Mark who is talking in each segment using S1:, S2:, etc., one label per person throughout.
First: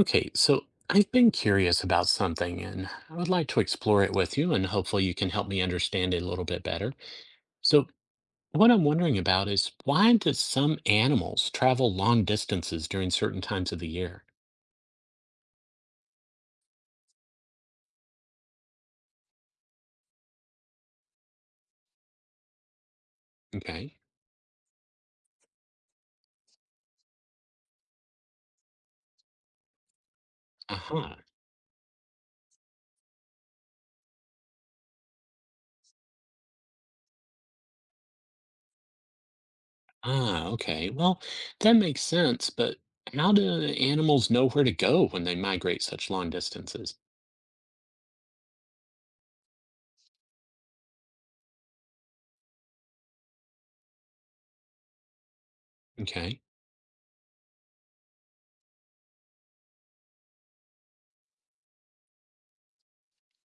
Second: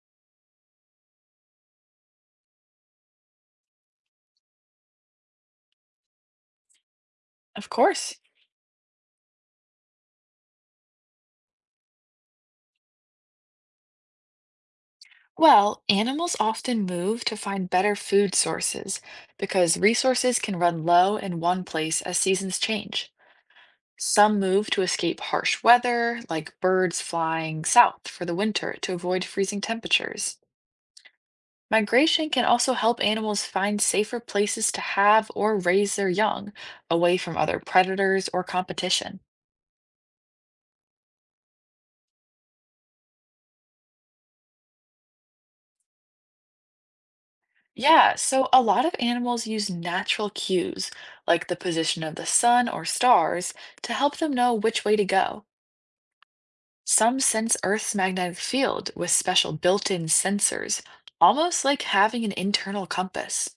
S1: Okay, so I've been curious about something and I would like to explore it with you, and hopefully you can help me understand it a little bit better.
S2: Of
S1: So,
S2: course.
S1: what I'm wondering about is why do some animals travel long distances during certain times of the year?
S2: Well, animals often move to find better food sources because resources can run low in one place as seasons change.
S1: Okay.
S2: Some move to escape harsh weather, like birds flying south for the winter to avoid freezing temperatures.
S1: Uh-huh.
S2: Migration can also help animals find safer places to have or raise their young, away from other predators or competition.
S1: Ah, okay. Well, that makes sense, but how do animals know where to go when they migrate such long distances?
S2: Yeah, so a lot of animals use natural cues, like the position of the sun or stars, to help them know which way to go.
S1: Okay.
S2: Some sense Earth's magnetic field with special built-in sensors, almost like having an internal compass.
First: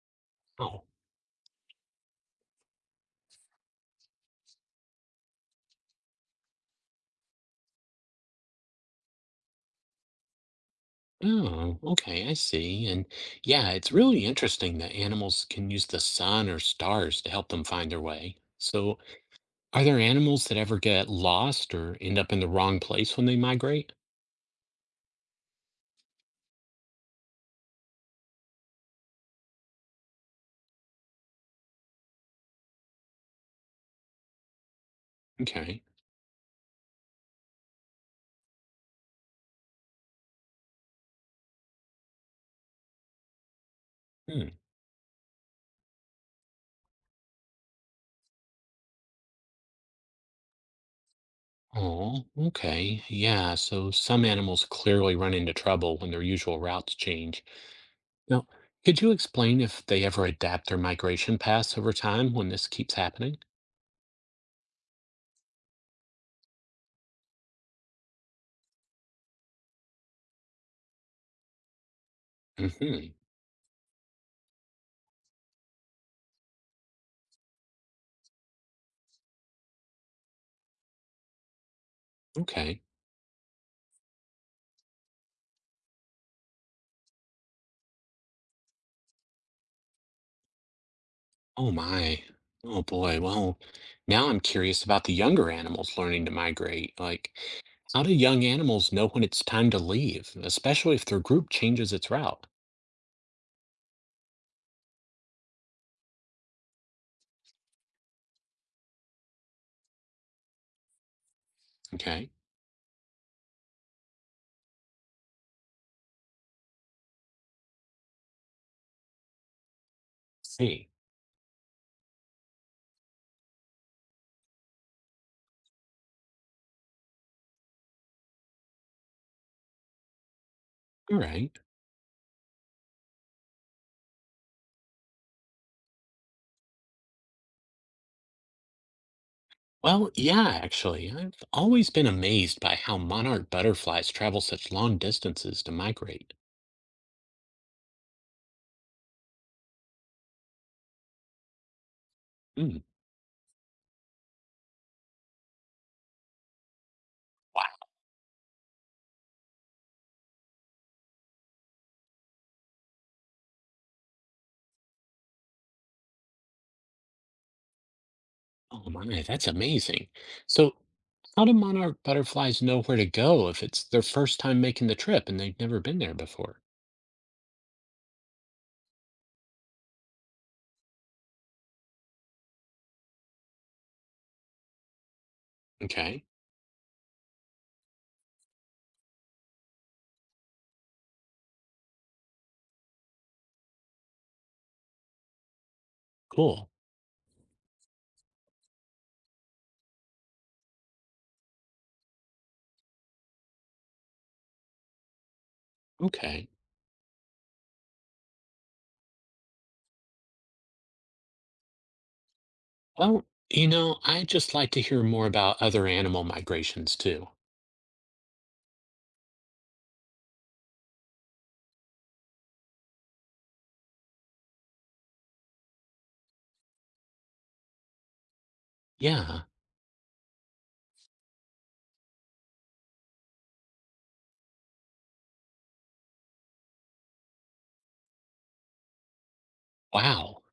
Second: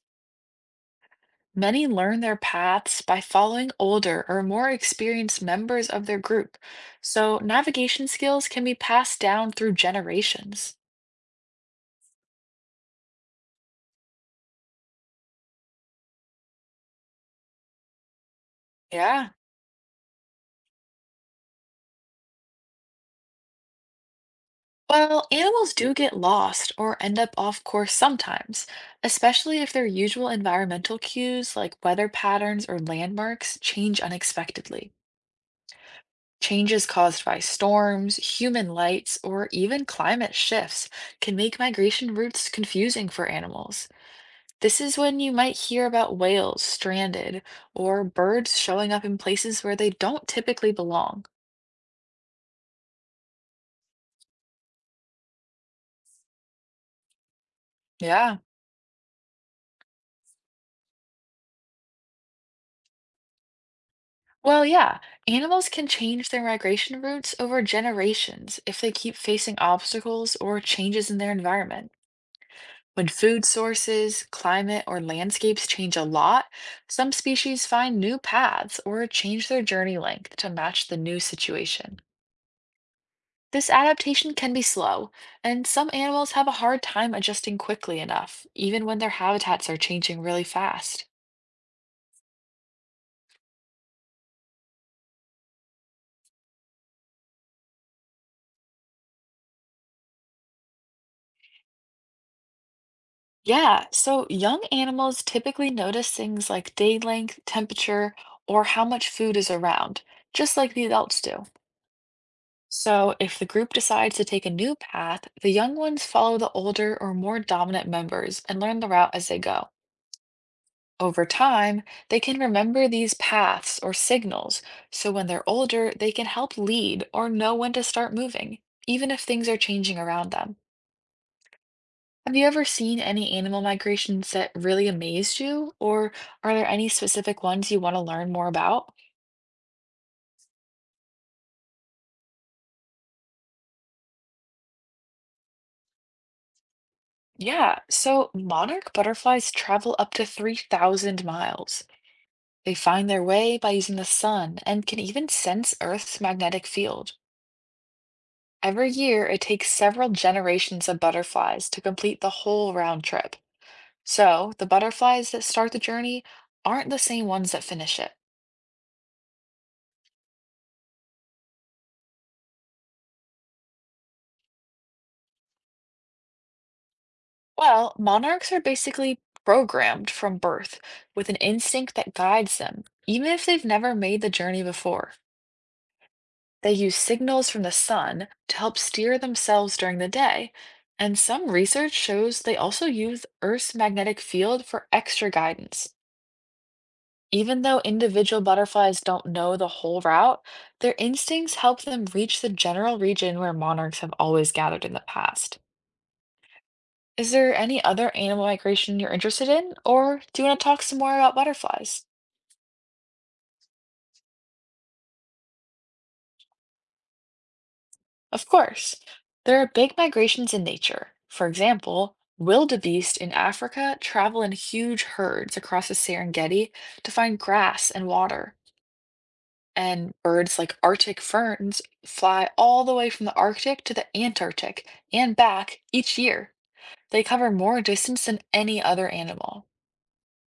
S2: Many learn their paths by following older or more experienced members of their group, so navigation skills can be passed down through generations.
S1: Oh, okay, I see. And yeah, it's really interesting that animals can use the sun or stars to help them find their way. So,
S2: Yeah.
S1: are there animals that ever get lost or end up in the wrong place when they migrate?
S2: Well, animals do get lost or end up off course sometimes, especially if their usual environmental cues like weather patterns or landmarks change unexpectedly.
S1: Okay.
S2: Changes caused by storms, human lights, or even climate shifts can make migration routes confusing for animals.
S1: Hmm.
S2: This is when you might hear about whales stranded or birds showing up in places where they don't typically belong.
S1: Oh, okay. Yeah, so some animals clearly run into trouble when their usual routes change.
S2: Yeah.
S1: Now, could you explain if they ever adapt their migration paths over time when this keeps happening?
S2: Well, yeah, animals can change their migration routes over generations if they keep facing obstacles or changes in their environment. When
S1: Mm-hmm.
S2: food sources, climate, or landscapes change a lot, some species find new paths or change their journey length to match the new situation.
S1: Okay.
S2: This adaptation can be slow, and some animals have a hard time adjusting quickly enough, even when their habitats are changing really fast.
S1: Oh my. Oh boy. Well, now I'm curious about the younger animals learning to migrate. Like, how do young animals know when it's time to leave, especially if their group changes its route?
S2: Yeah, so young animals typically notice things like day length, temperature, or how much food is around, just like the adults do.
S1: Okay.
S2: So if the group decides to take a new path, the young ones follow the older or more dominant members and learn the route as they go.
S1: See.
S2: Over time, they can remember these paths or signals, so when they're older, they can help lead or know when to start moving, even if things are changing around them.
S1: All right.
S2: Have you ever seen any animal migrations that really amazed you, or are there any specific ones you want to learn more about?
S1: Well, yeah, actually, I've always been amazed by how monarch butterflies travel such long distances to migrate.
S2: Yeah, so monarch butterflies travel up to 3,000 miles. They
S1: Mm,
S2: find their way by using the sun and can even sense Earth's magnetic field.
S1: wow.
S2: Every year, it takes several generations of butterflies to complete the whole round trip. So, the butterflies that start the journey aren't the same ones that finish it.
S1: Oh my, that's amazing. So, how do monarch butterflies know where to go if it's their first time making the trip and they've never been there before?
S2: Well, monarchs are basically programmed from birth with an instinct that guides them, even if they've never made the journey before.
S1: Okay,
S2: They use signals from the sun to help steer themselves during the day, and some research shows they also use Earth's magnetic field for extra guidance.
S1: cool.
S2: Even though individual butterflies don't know the whole route, their instincts help them reach the general region where monarchs have always gathered in the past.
S1: Okay.
S2: Is there any other animal migration you're interested in, or do you want to talk some more about butterflies?
S1: Well, I'd just like to hear more about other animal migrations too.
S2: Of course. There are big migrations in nature. For example, wildebeest in Africa travel in huge herds across the Serengeti to find grass and water.
S1: Yeah.
S2: And birds like Arctic ferns fly all the way from the Arctic to the Antarctic and back each year. They cover more distance than any other animal.
S1: Wow.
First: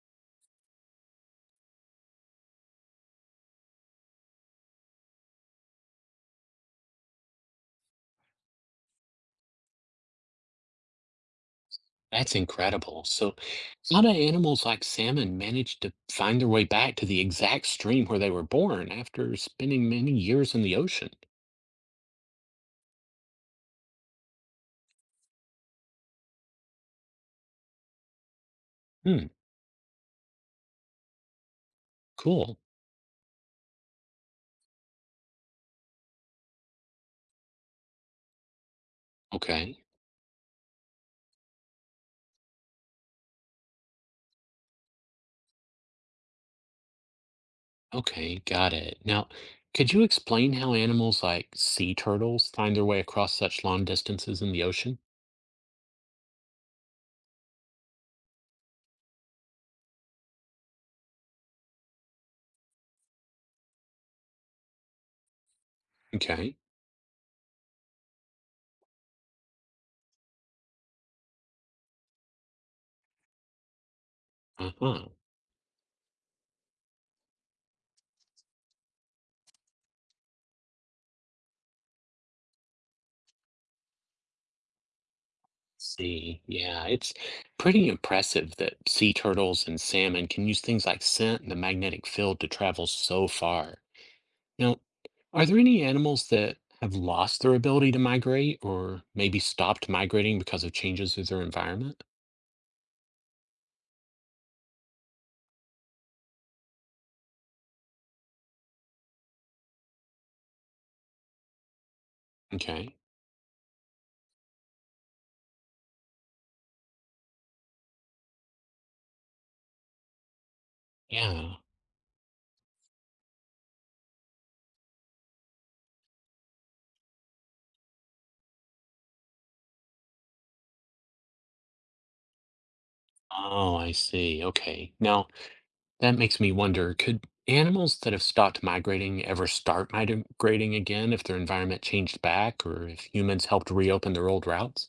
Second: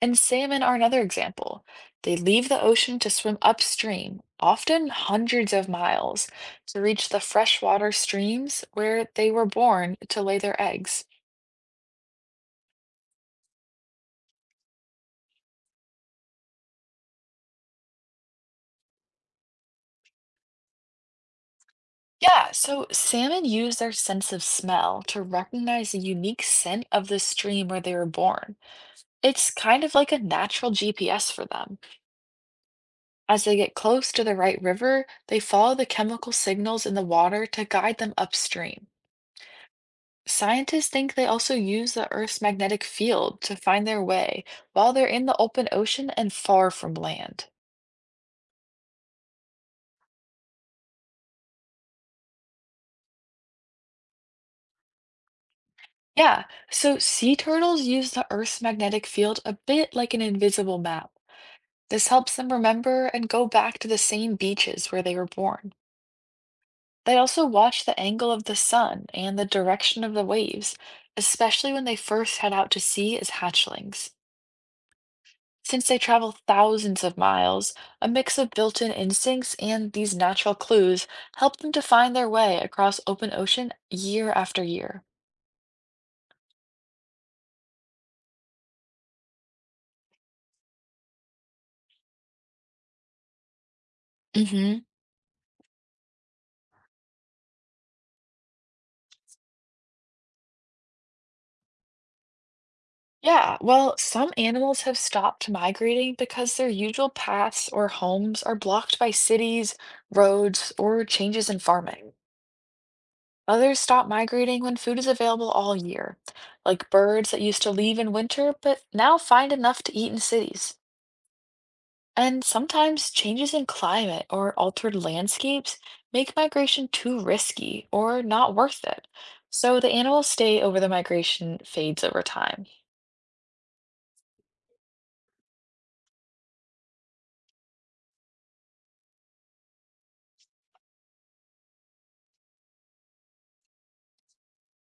S2: And salmon are another example. They leave the ocean to swim upstream, often hundreds of miles, to reach the freshwater streams where they were born to lay their eggs.
S1: That's incredible. So, how do animals like salmon manage to find their way back to the exact stream where they were born after spending many years in the ocean?
S2: Yeah, so salmon use their sense of smell to recognize the unique scent of the stream where they were born.
S1: Hmm.
S2: It's kind of like a natural GPS for them.
S1: Cool.
S2: As they get close to the right river, they follow the chemical signals in the water to guide them upstream.
S1: Okay.
S2: Scientists think they also use the Earth's magnetic field to find their way while they're in the open ocean and far from land.
S1: Okay. Got it. Now, could you explain how animals like sea turtles find their way across such long distances in the ocean?
S2: Yeah, so sea turtles use the Earth's magnetic field a bit like an invisible map. This helps them remember and go back to the same beaches where they were born.
S1: Okay.
S2: They also watch the angle of the sun and the direction of the waves, especially when they first head out to sea as hatchlings.
S1: Uh huh.
S2: Since they travel thousands of miles, a mix of built-in instincts and these natural clues help them to find their way across open ocean year after year.
S1: See, yeah, it's pretty impressive that sea turtles and salmon can use things like scent and the magnetic field to travel so far. Now,
S2: Hmm.
S1: are there any animals that have lost their ability to migrate or maybe stopped migrating because of changes to their environment?
S2: Yeah, well, some animals have stopped migrating because their usual paths or homes are blocked by cities, roads, or changes in farming.
S1: Okay.
S2: Others stop migrating when food is available all year, like birds that used to leave in winter but now find enough to eat in cities.
S1: Yeah.
S2: And sometimes changes in climate or altered landscapes make migration too risky or not worth it. So the animals stay over the migration fades over time.
S1: Oh, I see. Okay. Now, that makes me wonder, could animals that have stopped migrating ever start migrating again if their environment changed back or if humans helped reopen their old routes?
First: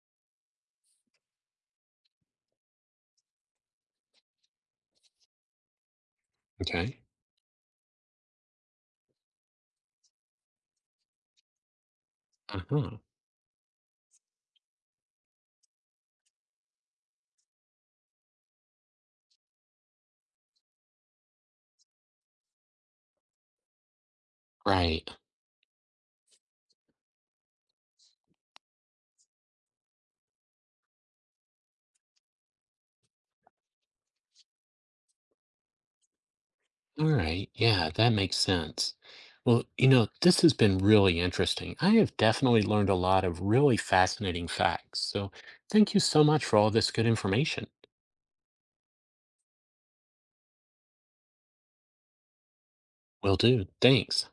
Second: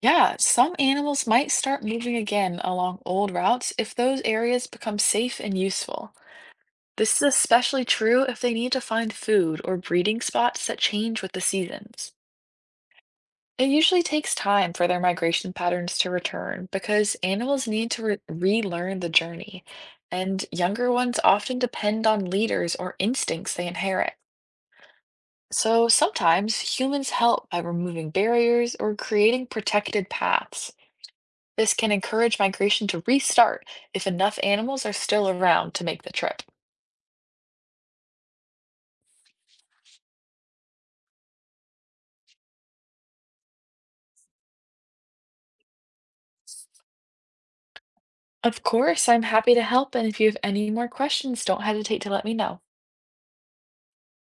S2: Yeah, some animals might start moving again along old routes if those areas become safe and useful.
S1: Okay.
S2: This is especially true if they need to find food or breeding spots that change with the seasons.
S1: Uh-huh.
S2: It usually takes time for their migration patterns to return because animals need to relearn the journey, and younger ones often depend on leaders or instincts they inherit.
S1: Right.
S2: So sometimes humans help by removing barriers or creating protected paths. This can encourage migration to restart if enough animals are still around to make the trip.
S1: All right. Yeah, that makes sense. Well, this has been really interesting. I have definitely learned a lot of really fascinating facts. So thank you so much for all this good information.
S2: Of course, I'm happy to help, and if you have any more questions, don't hesitate to let me know.
S1: Will do. Thanks.